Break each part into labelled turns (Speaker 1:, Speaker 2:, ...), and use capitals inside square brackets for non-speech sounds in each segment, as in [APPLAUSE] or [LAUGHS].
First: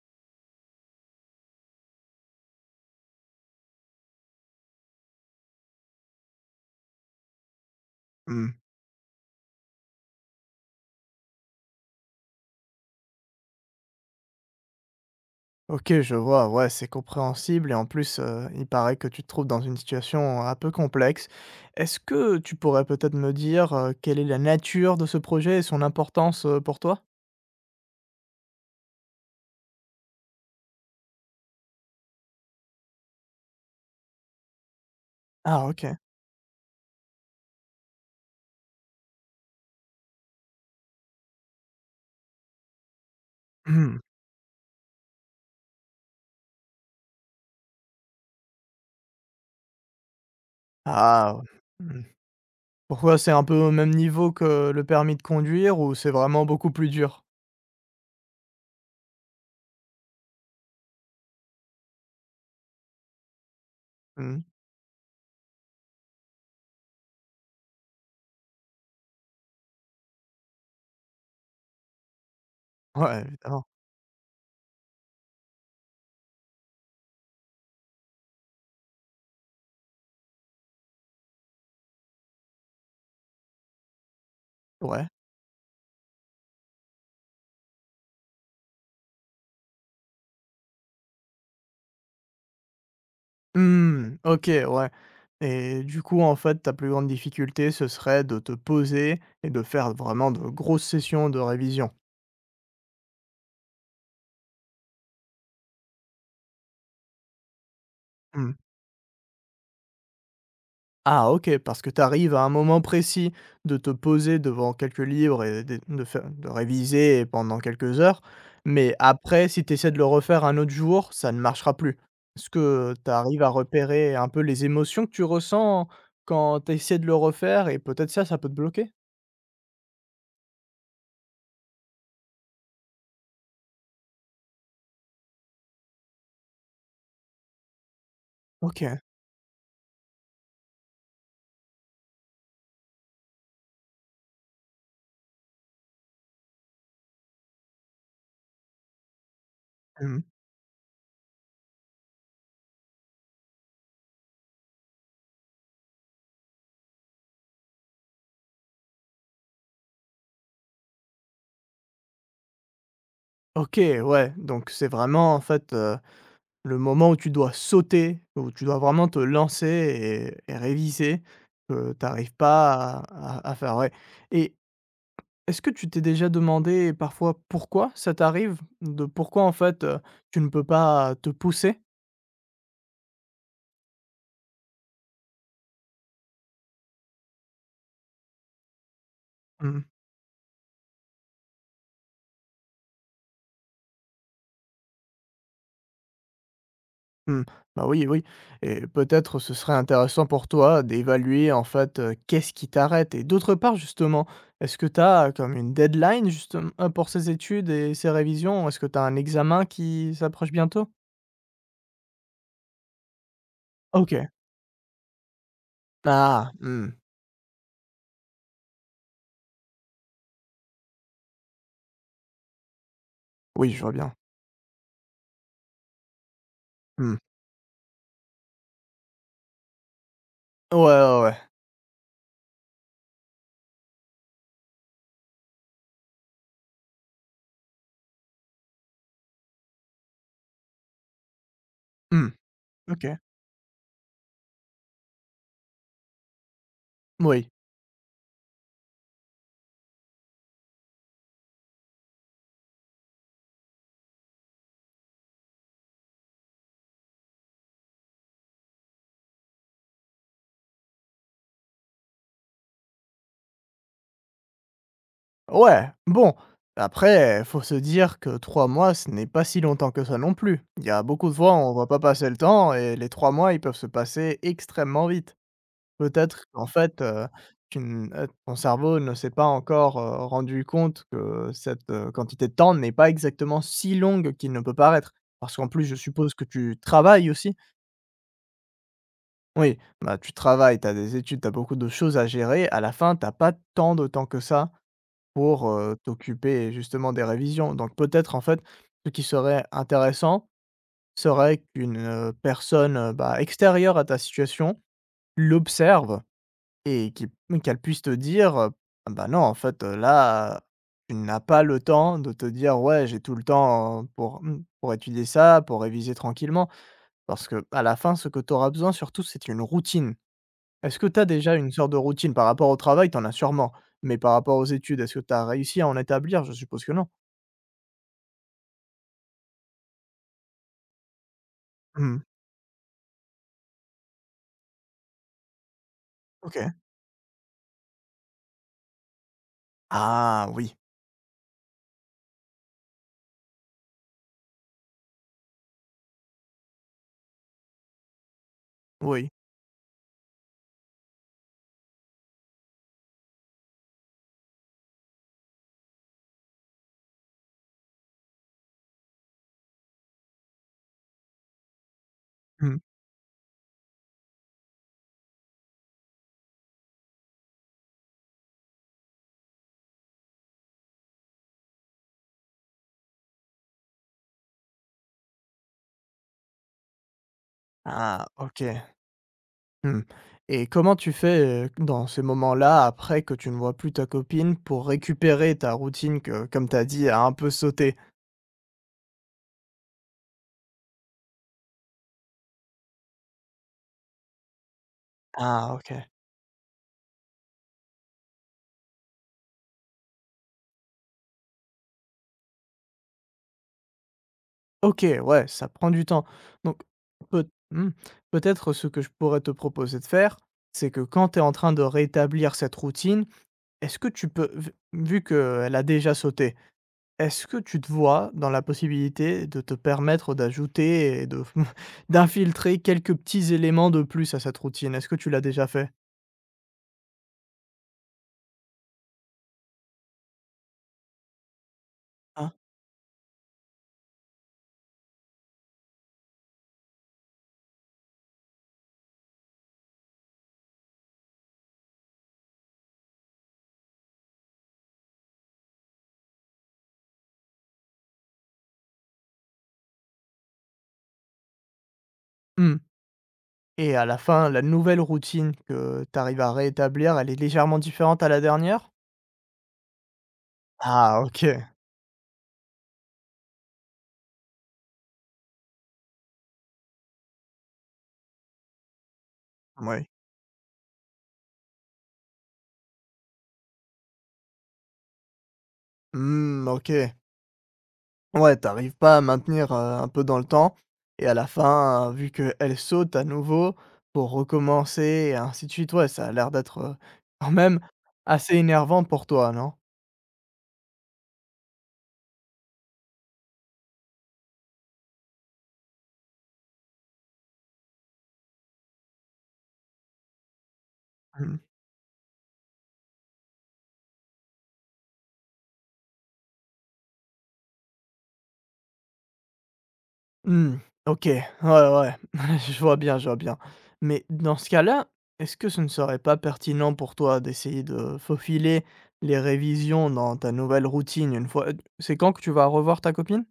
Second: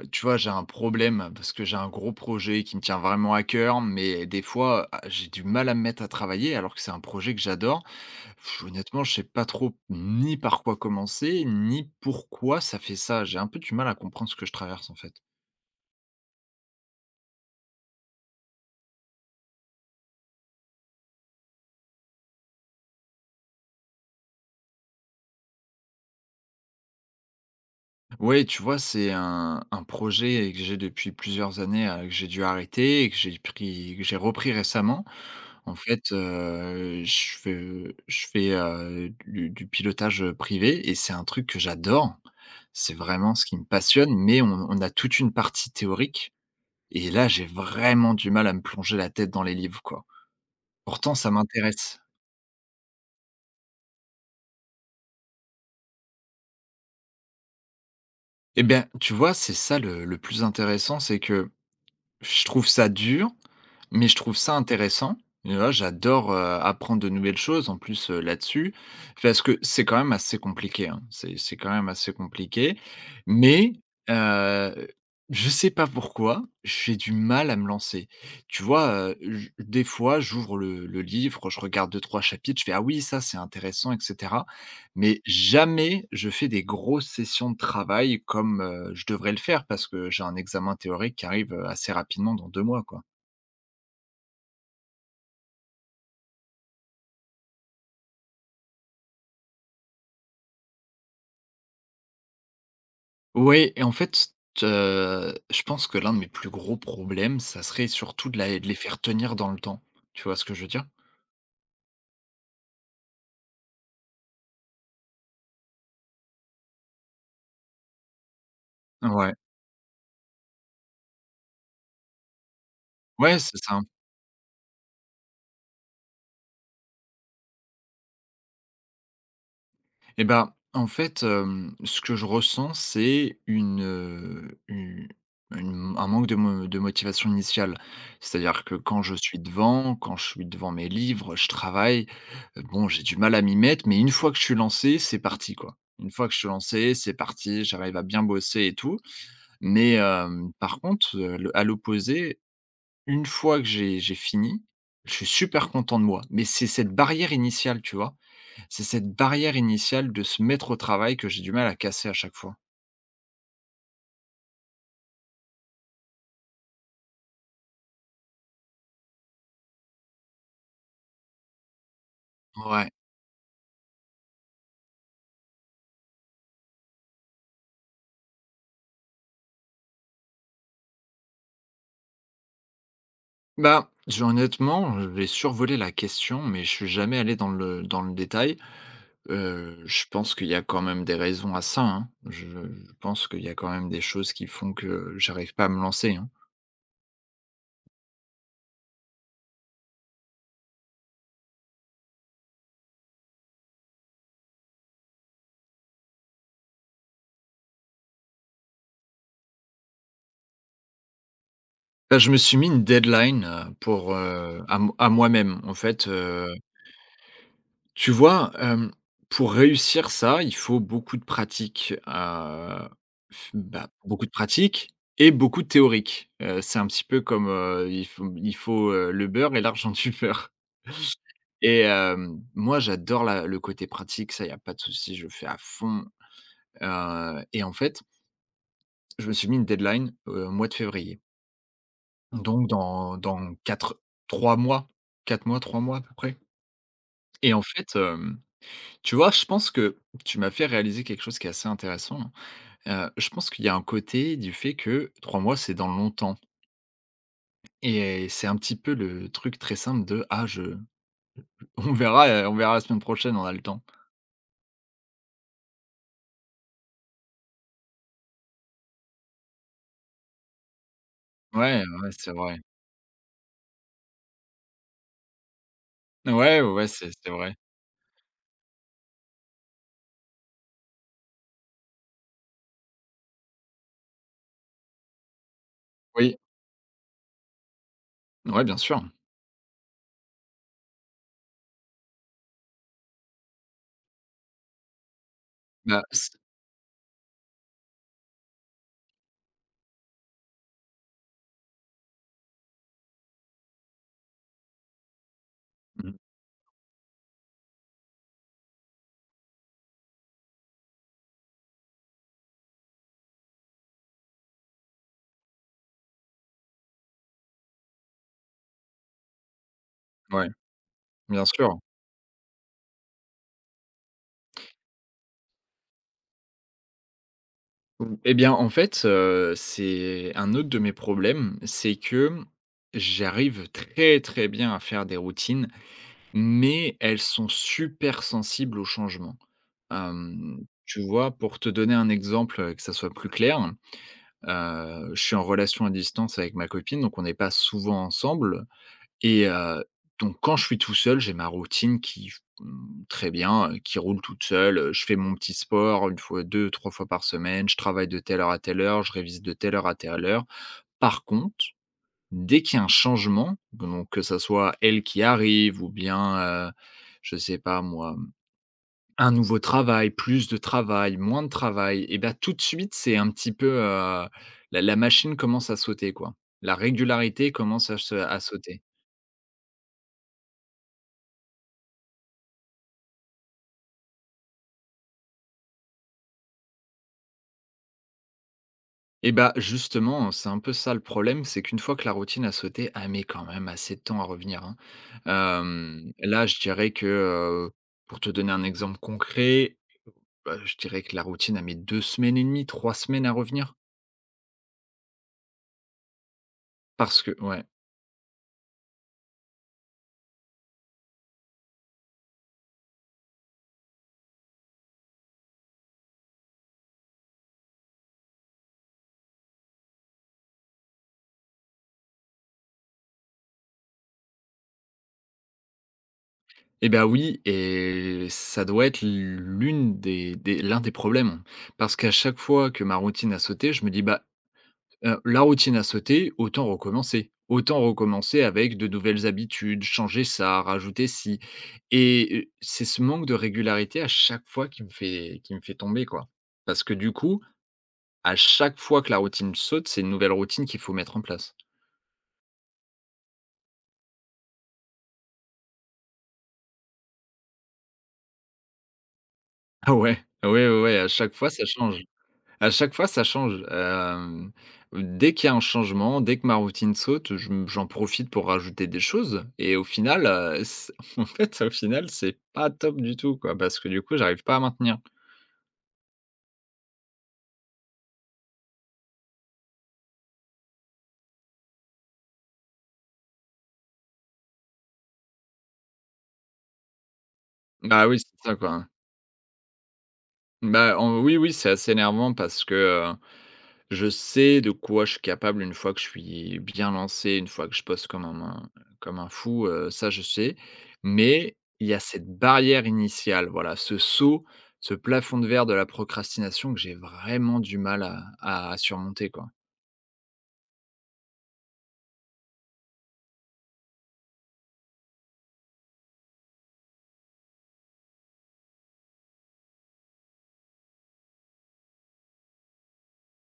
Speaker 1: Tu vois, j'ai un problème parce que j'ai un gros projet qui me tient vraiment à cœur, mais des fois, j'ai du mal à me mettre à travailler alors que c'est un projet que j'adore.
Speaker 2: Mmh.
Speaker 1: Honnêtement, je sais pas trop ni par quoi commencer, ni pourquoi ça fait ça. J'ai un peu du mal à comprendre ce que je traverse, en fait.
Speaker 2: OK, je vois, ouais, c'est compréhensible et en plus, il paraît que tu te trouves dans une situation un peu complexe. Est-ce que tu pourrais peut-être me dire, quelle est la nature de ce projet et son importance, pour toi?
Speaker 1: Oui, tu vois, c'est un projet que j'ai depuis plusieurs années, que j'ai dû arrêter et que j'ai repris récemment.
Speaker 2: Ah,
Speaker 1: En
Speaker 2: OK.
Speaker 1: fait, je fais, du pilotage, privé et c'est un truc que j'adore. C'est vraiment ce qui me
Speaker 2: Mmh.
Speaker 1: passionne, mais on a toute une partie théorique et là, j'ai vraiment du mal à me plonger la tête dans les livres, quoi. Pourtant, ça
Speaker 2: Ah, ouais.
Speaker 1: m'intéresse.
Speaker 2: Mmh. Pourquoi c'est un peu au même niveau que le permis de conduire ou c'est vraiment beaucoup plus dur?
Speaker 1: Eh bien, tu vois, c'est ça le plus intéressant, c'est que je trouve ça dur, mais je trouve
Speaker 2: Mmh.
Speaker 1: ça intéressant. Et voilà, j'adore, apprendre de nouvelles choses en plus, là-dessus, parce que c'est quand même assez compliqué, hein. C'est quand même assez compliqué,
Speaker 2: Ouais, évidemment.
Speaker 1: mais, heu, je sais pas pourquoi, j'ai du mal à me lancer. Tu vois, j des fois, j'ouvre le livre, je regarde deux trois chapitres, je fais: «Ah oui, ça, c'est intéressant» etc.
Speaker 2: Ouais.
Speaker 1: Mais jamais je fais des grosses sessions de travail comme, je devrais le faire parce que j'ai un examen théorique qui arrive, assez rapidement dans 2 mois, quoi.
Speaker 2: Mmh. OK, ouais, et du coup, en fait, ta plus grande difficulté, ce serait de te poser et de faire vraiment de grosses sessions de révision?
Speaker 1: Oui et en fait, je pense que l'un de mes plus gros problèmes, ça serait surtout de
Speaker 2: Mmh.
Speaker 1: la de les faire tenir dans le temps. Tu vois ce que je veux dire?
Speaker 2: Ah, OK, parce que tu arrives à un moment précis de te poser devant quelques livres et de faire de réviser pendant quelques heures, mais
Speaker 1: Ouais.
Speaker 2: après si tu essaies de le refaire un autre jour, ça ne marchera plus. Est-ce que tu
Speaker 1: Ouais,
Speaker 2: arrives à
Speaker 1: c'est ça.
Speaker 2: repérer un peu les émotions que tu ressens quand tu essaies de le refaire et peut-être ça, ça peut te bloquer?
Speaker 1: Et ben en fait, ce que je ressens, c'est une, u une un manque de motivation initiale. C'est-à-dire que
Speaker 2: OK.
Speaker 1: quand je suis devant mes livres, je travaille, bon, j'ai du mal à m'y mettre, mais une fois que je suis lancé, c'est parti, quoi. Une fois que je suis lancé, c'est parti, j'arrive à bien bosser et tout. Mais,
Speaker 2: Mmh,
Speaker 1: par contre, le à l'opposé, une fois que j'ai fini, je suis super content de moi. Mais c'est cette barrière initiale, tu vois? C'est cette barrière initiale de se mettre au travail que j'ai du mal à casser à chaque fois.
Speaker 2: OK, ouais, donc c'est vraiment en fait, le moment où tu dois sauter, où tu dois vraiment te lancer et réviser, que tu arrives
Speaker 1: Ouais.
Speaker 2: pas à faire, ouais, et est-ce que tu t'es déjà demandé parfois pourquoi ça t'arrive? De pourquoi, en fait, tu ne peux pas te pousser?
Speaker 1: Bah, j'ai honnêtement, j'ai survolé la question, mais je suis jamais allé dans le détail.
Speaker 2: Mmh.
Speaker 1: Je pense qu'il y a quand même des raisons à ça, hein. Je pense qu'il y a quand même des choses qui font que j'arrive pas à me lancer, hein.
Speaker 2: Mh. Bah, oui, oui, et peut-être ce serait intéressant pour toi d'évaluer, en fait, qu'est-ce qui t'arrête? Et d'autre part, justement, est-ce que tu as comme une deadline, justement pour ces études et ces révisions? Est-ce que tu as un examen qui s'approche bientôt?
Speaker 1: Bah, je me suis mis une deadline, pour,
Speaker 2: OK.
Speaker 1: à moi-même. En fait,
Speaker 2: Ah, mmh.
Speaker 1: tu vois, pour réussir ça, il faut beaucoup de pratique, f
Speaker 2: Oui, je
Speaker 1: bah,
Speaker 2: vois bien.
Speaker 1: beaucoup de pratique et beaucoup de théorique. C'est un petit
Speaker 2: Mmh.
Speaker 1: peu comme, il faut, le beurre et l'argent [LAUGHS] du beurre
Speaker 2: Ouais, ouais, ouais.
Speaker 1: et moi, j'adore la le côté pratique, ça, il y a pas de souci, je fais à fond, et en fait, je me suis mis une deadline, au mois de février.
Speaker 2: Mmh.
Speaker 1: Donc dans
Speaker 2: OK.
Speaker 1: dans 4 3 mois, 4 mois, 3 mois à peu près
Speaker 2: Oui.
Speaker 1: et en fait, tu vois, je pense que tu m'as fait réaliser quelque chose qui est assez intéressant, hein. Je pense qu'il y a un côté du fait que 3 mois, c'est dans longtemps et c'est un petit peu le truc très simple de: «Ah je [LAUGHS] on verra la semaine prochaine, on a le temps».
Speaker 2: Ouais, bon, après, faut se dire que 3 mois, ce n'est pas si longtemps que ça non plus. Il y a beaucoup de fois, on
Speaker 1: Ouais,
Speaker 2: voit pas
Speaker 1: ouais,
Speaker 2: passer
Speaker 1: c'est
Speaker 2: le
Speaker 1: vrai.
Speaker 2: temps et les 3 mois, ils peuvent se passer extrêmement vite. Peut-être
Speaker 1: Ouais, ouais,
Speaker 2: qu'en
Speaker 1: ouais,
Speaker 2: fait,
Speaker 1: c'est c'est vrai.
Speaker 2: tu n ton cerveau ne s'est pas encore, rendu compte que cette, quantité de temps n'est pas exactement si longue qu'il ne peut paraître. Parce qu'en plus, je suppose
Speaker 1: Oui,
Speaker 2: que tu travailles aussi?
Speaker 1: ouais, bien sûr.
Speaker 2: Oui, bah, tu travailles, tu as des études, tu as beaucoup de choses à gérer. À la fin, tu pas tant de temps que ça pour,
Speaker 1: Bah, c
Speaker 2: t'occuper justement des révisions. Donc peut-être, en fait, ce qui serait intéressant serait qu'une, personne, bah, extérieure à ta situation
Speaker 1: mmh,
Speaker 2: l'observe et qui qu'elle puisse te dire: «Ah «Bah, non, en fait, là, tu n'as pas le temps de te dire: "Ouais, j'ai tout le temps, pour étudier ça, pour réviser tranquillement"» parce que à la fin, ce que tu auras besoin surtout, c'est une routine.
Speaker 1: ouais,
Speaker 2: Est-ce que tu as
Speaker 1: bien
Speaker 2: déjà une
Speaker 1: sûr.
Speaker 2: sorte de routine? Par rapport au travail, t'en as sûrement, mais par rapport aux études, est-ce que tu as réussi à en établir? Je suppose que non?
Speaker 1: Mmh, eh bien, en fait, c'est un autre de mes problèmes, c'est
Speaker 2: Mmh.
Speaker 1: que j'arrive très, très bien à faire des routines,
Speaker 2: OK.
Speaker 1: mais elles sont super sensibles aux changements.
Speaker 2: Ah,
Speaker 1: Hem,
Speaker 2: oui,
Speaker 1: tu vois, pour te donner un exemple, que ça soit plus clair, je suis en relation à distance avec ma copine, donc on n'est pas souvent ensemble,
Speaker 2: oui.
Speaker 1: et donc quand je suis tout seul, j'ai ma routine qui très bien, qui roule toute seule, je fais mon petit sport une fois, deux, trois fois par semaine, je travaille de telle heure à telle heure, je révise de telle heure à telle heure. Par contre, dès qu'il
Speaker 2: Mmh.
Speaker 1: y a un changement, donc que ça soit elle qui arrive ou bien, je sais pas moi, un nouveau travail, plus de travail, moins de travail et bah, tout de suite, c'est un petit peu, la machine commence à sauter, quoi. La régularité commence
Speaker 2: Ah,
Speaker 1: à
Speaker 2: OK.
Speaker 1: sauter.
Speaker 2: Mmh, et comment tu fais, dans ces moments-là, après que tu ne vois plus ta copine, pour récupérer ta routine que, comme tu as dit, a un peu sauté?
Speaker 1: Et bah, justement, c'est un peu ça le problème, c'est qu'une fois que la routine a sauté, elle met quand même assez de temps à revenir, hein.
Speaker 2: Ah, OK.
Speaker 1: Là, je dirais que, heu, pour te donner un exemple concret, bah, je dirais que la routine a mis 2 semaines et demie, 3 semaines à revenir
Speaker 2: OK, ouais, ça prend du temps. Donc
Speaker 1: parce que
Speaker 2: peut
Speaker 1: ouais.
Speaker 2: mmh, peut-être ce que je pourrais te proposer de faire, c'est que quand tu es en train de rétablir cette routine, est-ce que tu peux vu qu'elle a déjà sauté, est-ce que tu te vois dans la possibilité de te permettre d'ajouter et de [LAUGHS] d'infiltrer quelques petits éléments de plus à cette routine? Est-ce que tu l'as déjà fait?
Speaker 1: Et ben oui et ça doit être l'un des problèmes, parce qu'à chaque
Speaker 2: Hein?
Speaker 1: fois que ma routine a sauté, je me dis: «Bah, heu, la routine a sauté, autant recommencer. Autant recommencer avec de nouvelles habitudes, changer ça, rajouter ci et c'est ce manque de régularité à chaque fois qui me fait tomber, quoi. Parce que du coup, à chaque fois que la routine saute, c'est une nouvelle routine qu'il faut mettre en place.
Speaker 2: Mmh, et à la fin, la nouvelle routine que tu arrives à réétablir, elle est légèrement différente à la dernière?
Speaker 1: Ah ouais, ouais, ouais, ouais, à
Speaker 2: Ah,
Speaker 1: chaque
Speaker 2: OK,
Speaker 1: fois ça change. À chaque fois, ça change, dès qu'il y a un changement, dès que ma routine saute, je m j'en profite pour rajouter des choses et au
Speaker 2: oui.
Speaker 1: final, c [LAUGHS] en fait, au final, c'est pas top du tout, quoi, parce que du coup, j'arrive pas à maintenir.
Speaker 2: Mmh, OK. Ouais, t'arrives pas à maintenir, un peu dans le temps et à la fin, vu qu'elle saute à nouveau pour recommencer et ainsi de suite, ouais, ça a l'air d'être, quand même
Speaker 1: Bah oui, c'est ça,
Speaker 2: assez
Speaker 1: quoi.
Speaker 2: énervant pour toi, non?
Speaker 1: Bah, en oui, oui, c'est assez énervant parce que, je sais de quoi je suis capable une fois que je suis bien lancé, une fois que je poste comme un fou, ça je sais. Mais
Speaker 2: Mmh.
Speaker 1: il y a cette barrière initiale, voilà, ce saut, ce plafond de verre de la procrastination que j'ai vraiment du mal à surmonter, quoi.
Speaker 2: Mmh. OK. Ouais, ouais. [LAUGHS] Je vois bien, je vois bien. Mais dans ce cas-là, est-ce que ce ne serait pas pertinent pour toi d'essayer de faufiler les révisions dans ta nouvelle routine une fois, c'est quand que tu vas revoir ta copine?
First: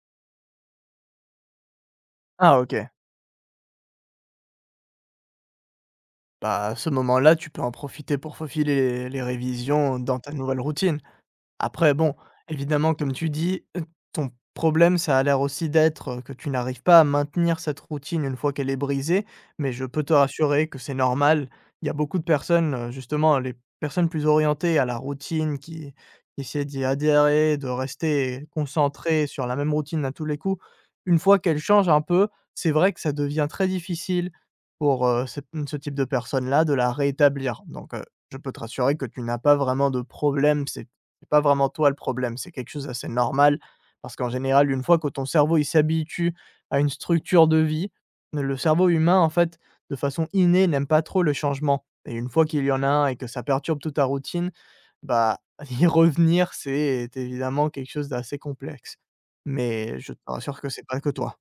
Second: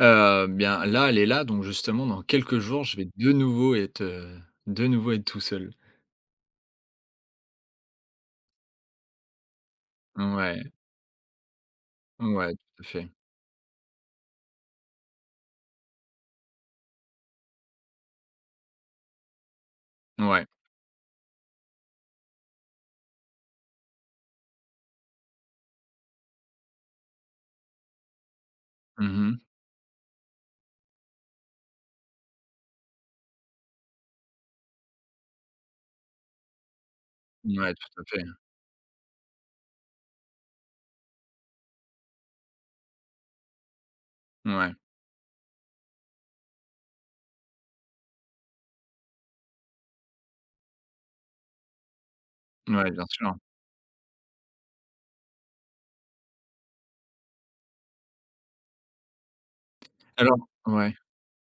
Speaker 1: Bien là, elle est là, donc justement dans quelques
Speaker 2: Ah,
Speaker 1: jours,
Speaker 2: OK.
Speaker 1: je vais de nouveau être, tout seul.
Speaker 2: Bah, à ce moment-là, tu peux en profiter pour faufiler les révisions dans ta nouvelle
Speaker 1: Ouais,
Speaker 2: routine. Après bon,
Speaker 1: ouais, tout à
Speaker 2: évidemment,
Speaker 1: fait.
Speaker 2: comme tu dis, ton problème, ça a l'air aussi d'être, que tu n'arrives pas à maintenir cette routine une fois qu'elle est brisée, mais je peux te
Speaker 1: Ouais.
Speaker 2: rassurer que c'est normal. Il y a beaucoup de personnes, justement, les personnes plus orientées à la routine qui essaient d'y adhérer, de rester concentrées
Speaker 1: Mmh.
Speaker 2: sur la même routine à tous les coups. Une fois qu'elle change un peu, c'est vrai que ça devient très difficile pour, ce ce type de personnes-là de la rétablir.
Speaker 1: Ouais,
Speaker 2: Donc,
Speaker 1: tout à fait.
Speaker 2: je peux te rassurer que tu n'as pas vraiment de problème, c'est pas vraiment toi le problème, c'est quelque chose d'assez normal parce qu'en général,
Speaker 1: Ouais,
Speaker 2: une fois que ton cerveau, il s'habitue à une structure de vie, le cerveau humain, en fait, de façon innée, n'aime pas trop le changement et une fois qu'il y en a
Speaker 1: ouais, bien
Speaker 2: un et que
Speaker 1: sûr.
Speaker 2: ça perturbe toute ta routine, bah, [LAUGHS] y revenir, c'est évidemment quelque chose d'assez complexe. Mais je te
Speaker 1: Alors
Speaker 2: rassure que c'est
Speaker 1: ouais.
Speaker 2: pas que toi.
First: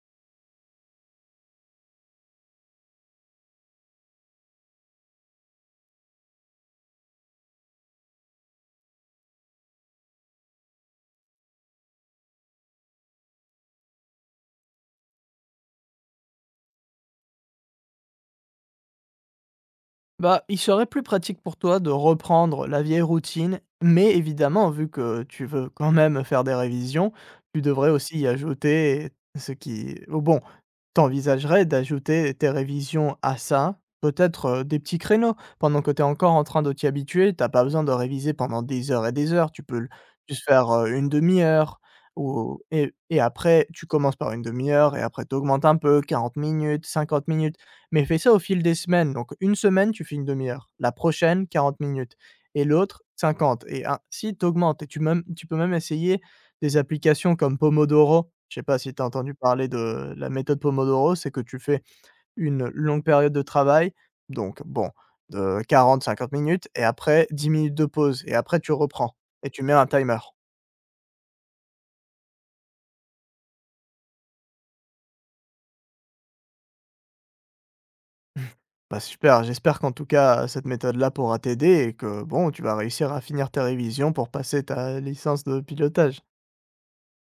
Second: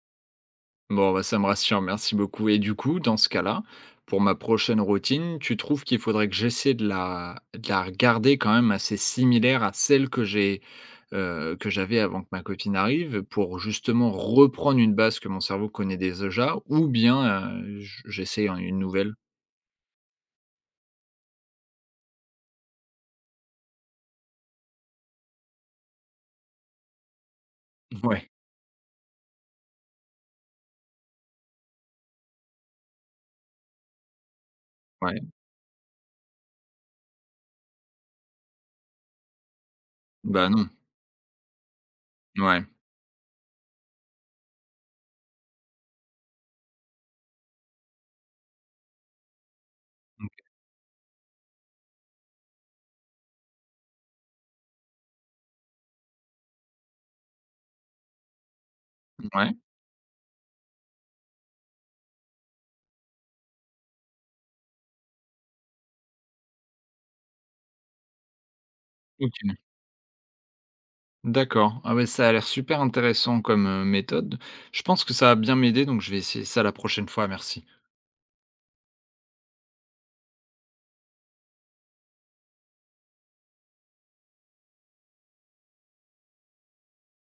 Speaker 1: Bon, bah, ça me rassure, merci beaucoup. Et du coup, dans ce cas-là, pour ma prochaine routine, tu trouves qu'il faudrait que j'essaie de la regarder quand même assez similaire à celle que j'ai, que j'avais avant que ma copine arrive, pour justement reprendre une base que mon cerveau connaît déjà, ou bien j'essaie une nouvelle?
Speaker 2: Bah, il serait plus pratique pour toi de reprendre la vieille routine, mais évidemment, vu que tu veux quand même faire des révisions, tu devrais aussi y
Speaker 1: Ouais.
Speaker 2: ajouter ce qui ou bon, t'envisagerais d'ajouter tes révisions à ça, peut-être, des petits
Speaker 1: Ouais.
Speaker 2: créneaux. Pendant que t'es encore en train de t'y habituer, t'as pas besoin de réviser pendant des heures et des heures, tu peux l juste
Speaker 1: Bah non.
Speaker 2: faire, 1/2 heure ou
Speaker 1: Ouais.
Speaker 2: et après tu commences par une demi heure et après t'augmentes un peu, 40 minutes, 50 minutes. Mais fais ça au fil des semaines. Donc, une semaine, tu fais une demi-heure. La prochaine, 40 minutes. Et l'autre, 50. Et ainsi, tu augmentes. Et tu, même, tu peux même essayer des applications comme Pomodoro. Je sais pas si tu as entendu
Speaker 1: Ouais.
Speaker 2: parler de la méthode Pomodoro. C'est que tu fais une longue période de travail. Donc, bon, de 40-50 minutes. Et après, 10 minutes de pause. Et après, tu reprends. Et tu
Speaker 1: Ok.
Speaker 2: mets un timer.
Speaker 1: D'accord. Ah ouais, ça a l'air super intéressant comme méthode. Je pense que ça va bien m'aider, donc je vais essayer ça la prochaine fois. Merci.
Speaker 2: Bah, super, j'espère qu'en tout cas, cette méthode-là pourra t'aider et que, bon, tu vas réussir à finir tes révisions pour passer ta licence de pilotage.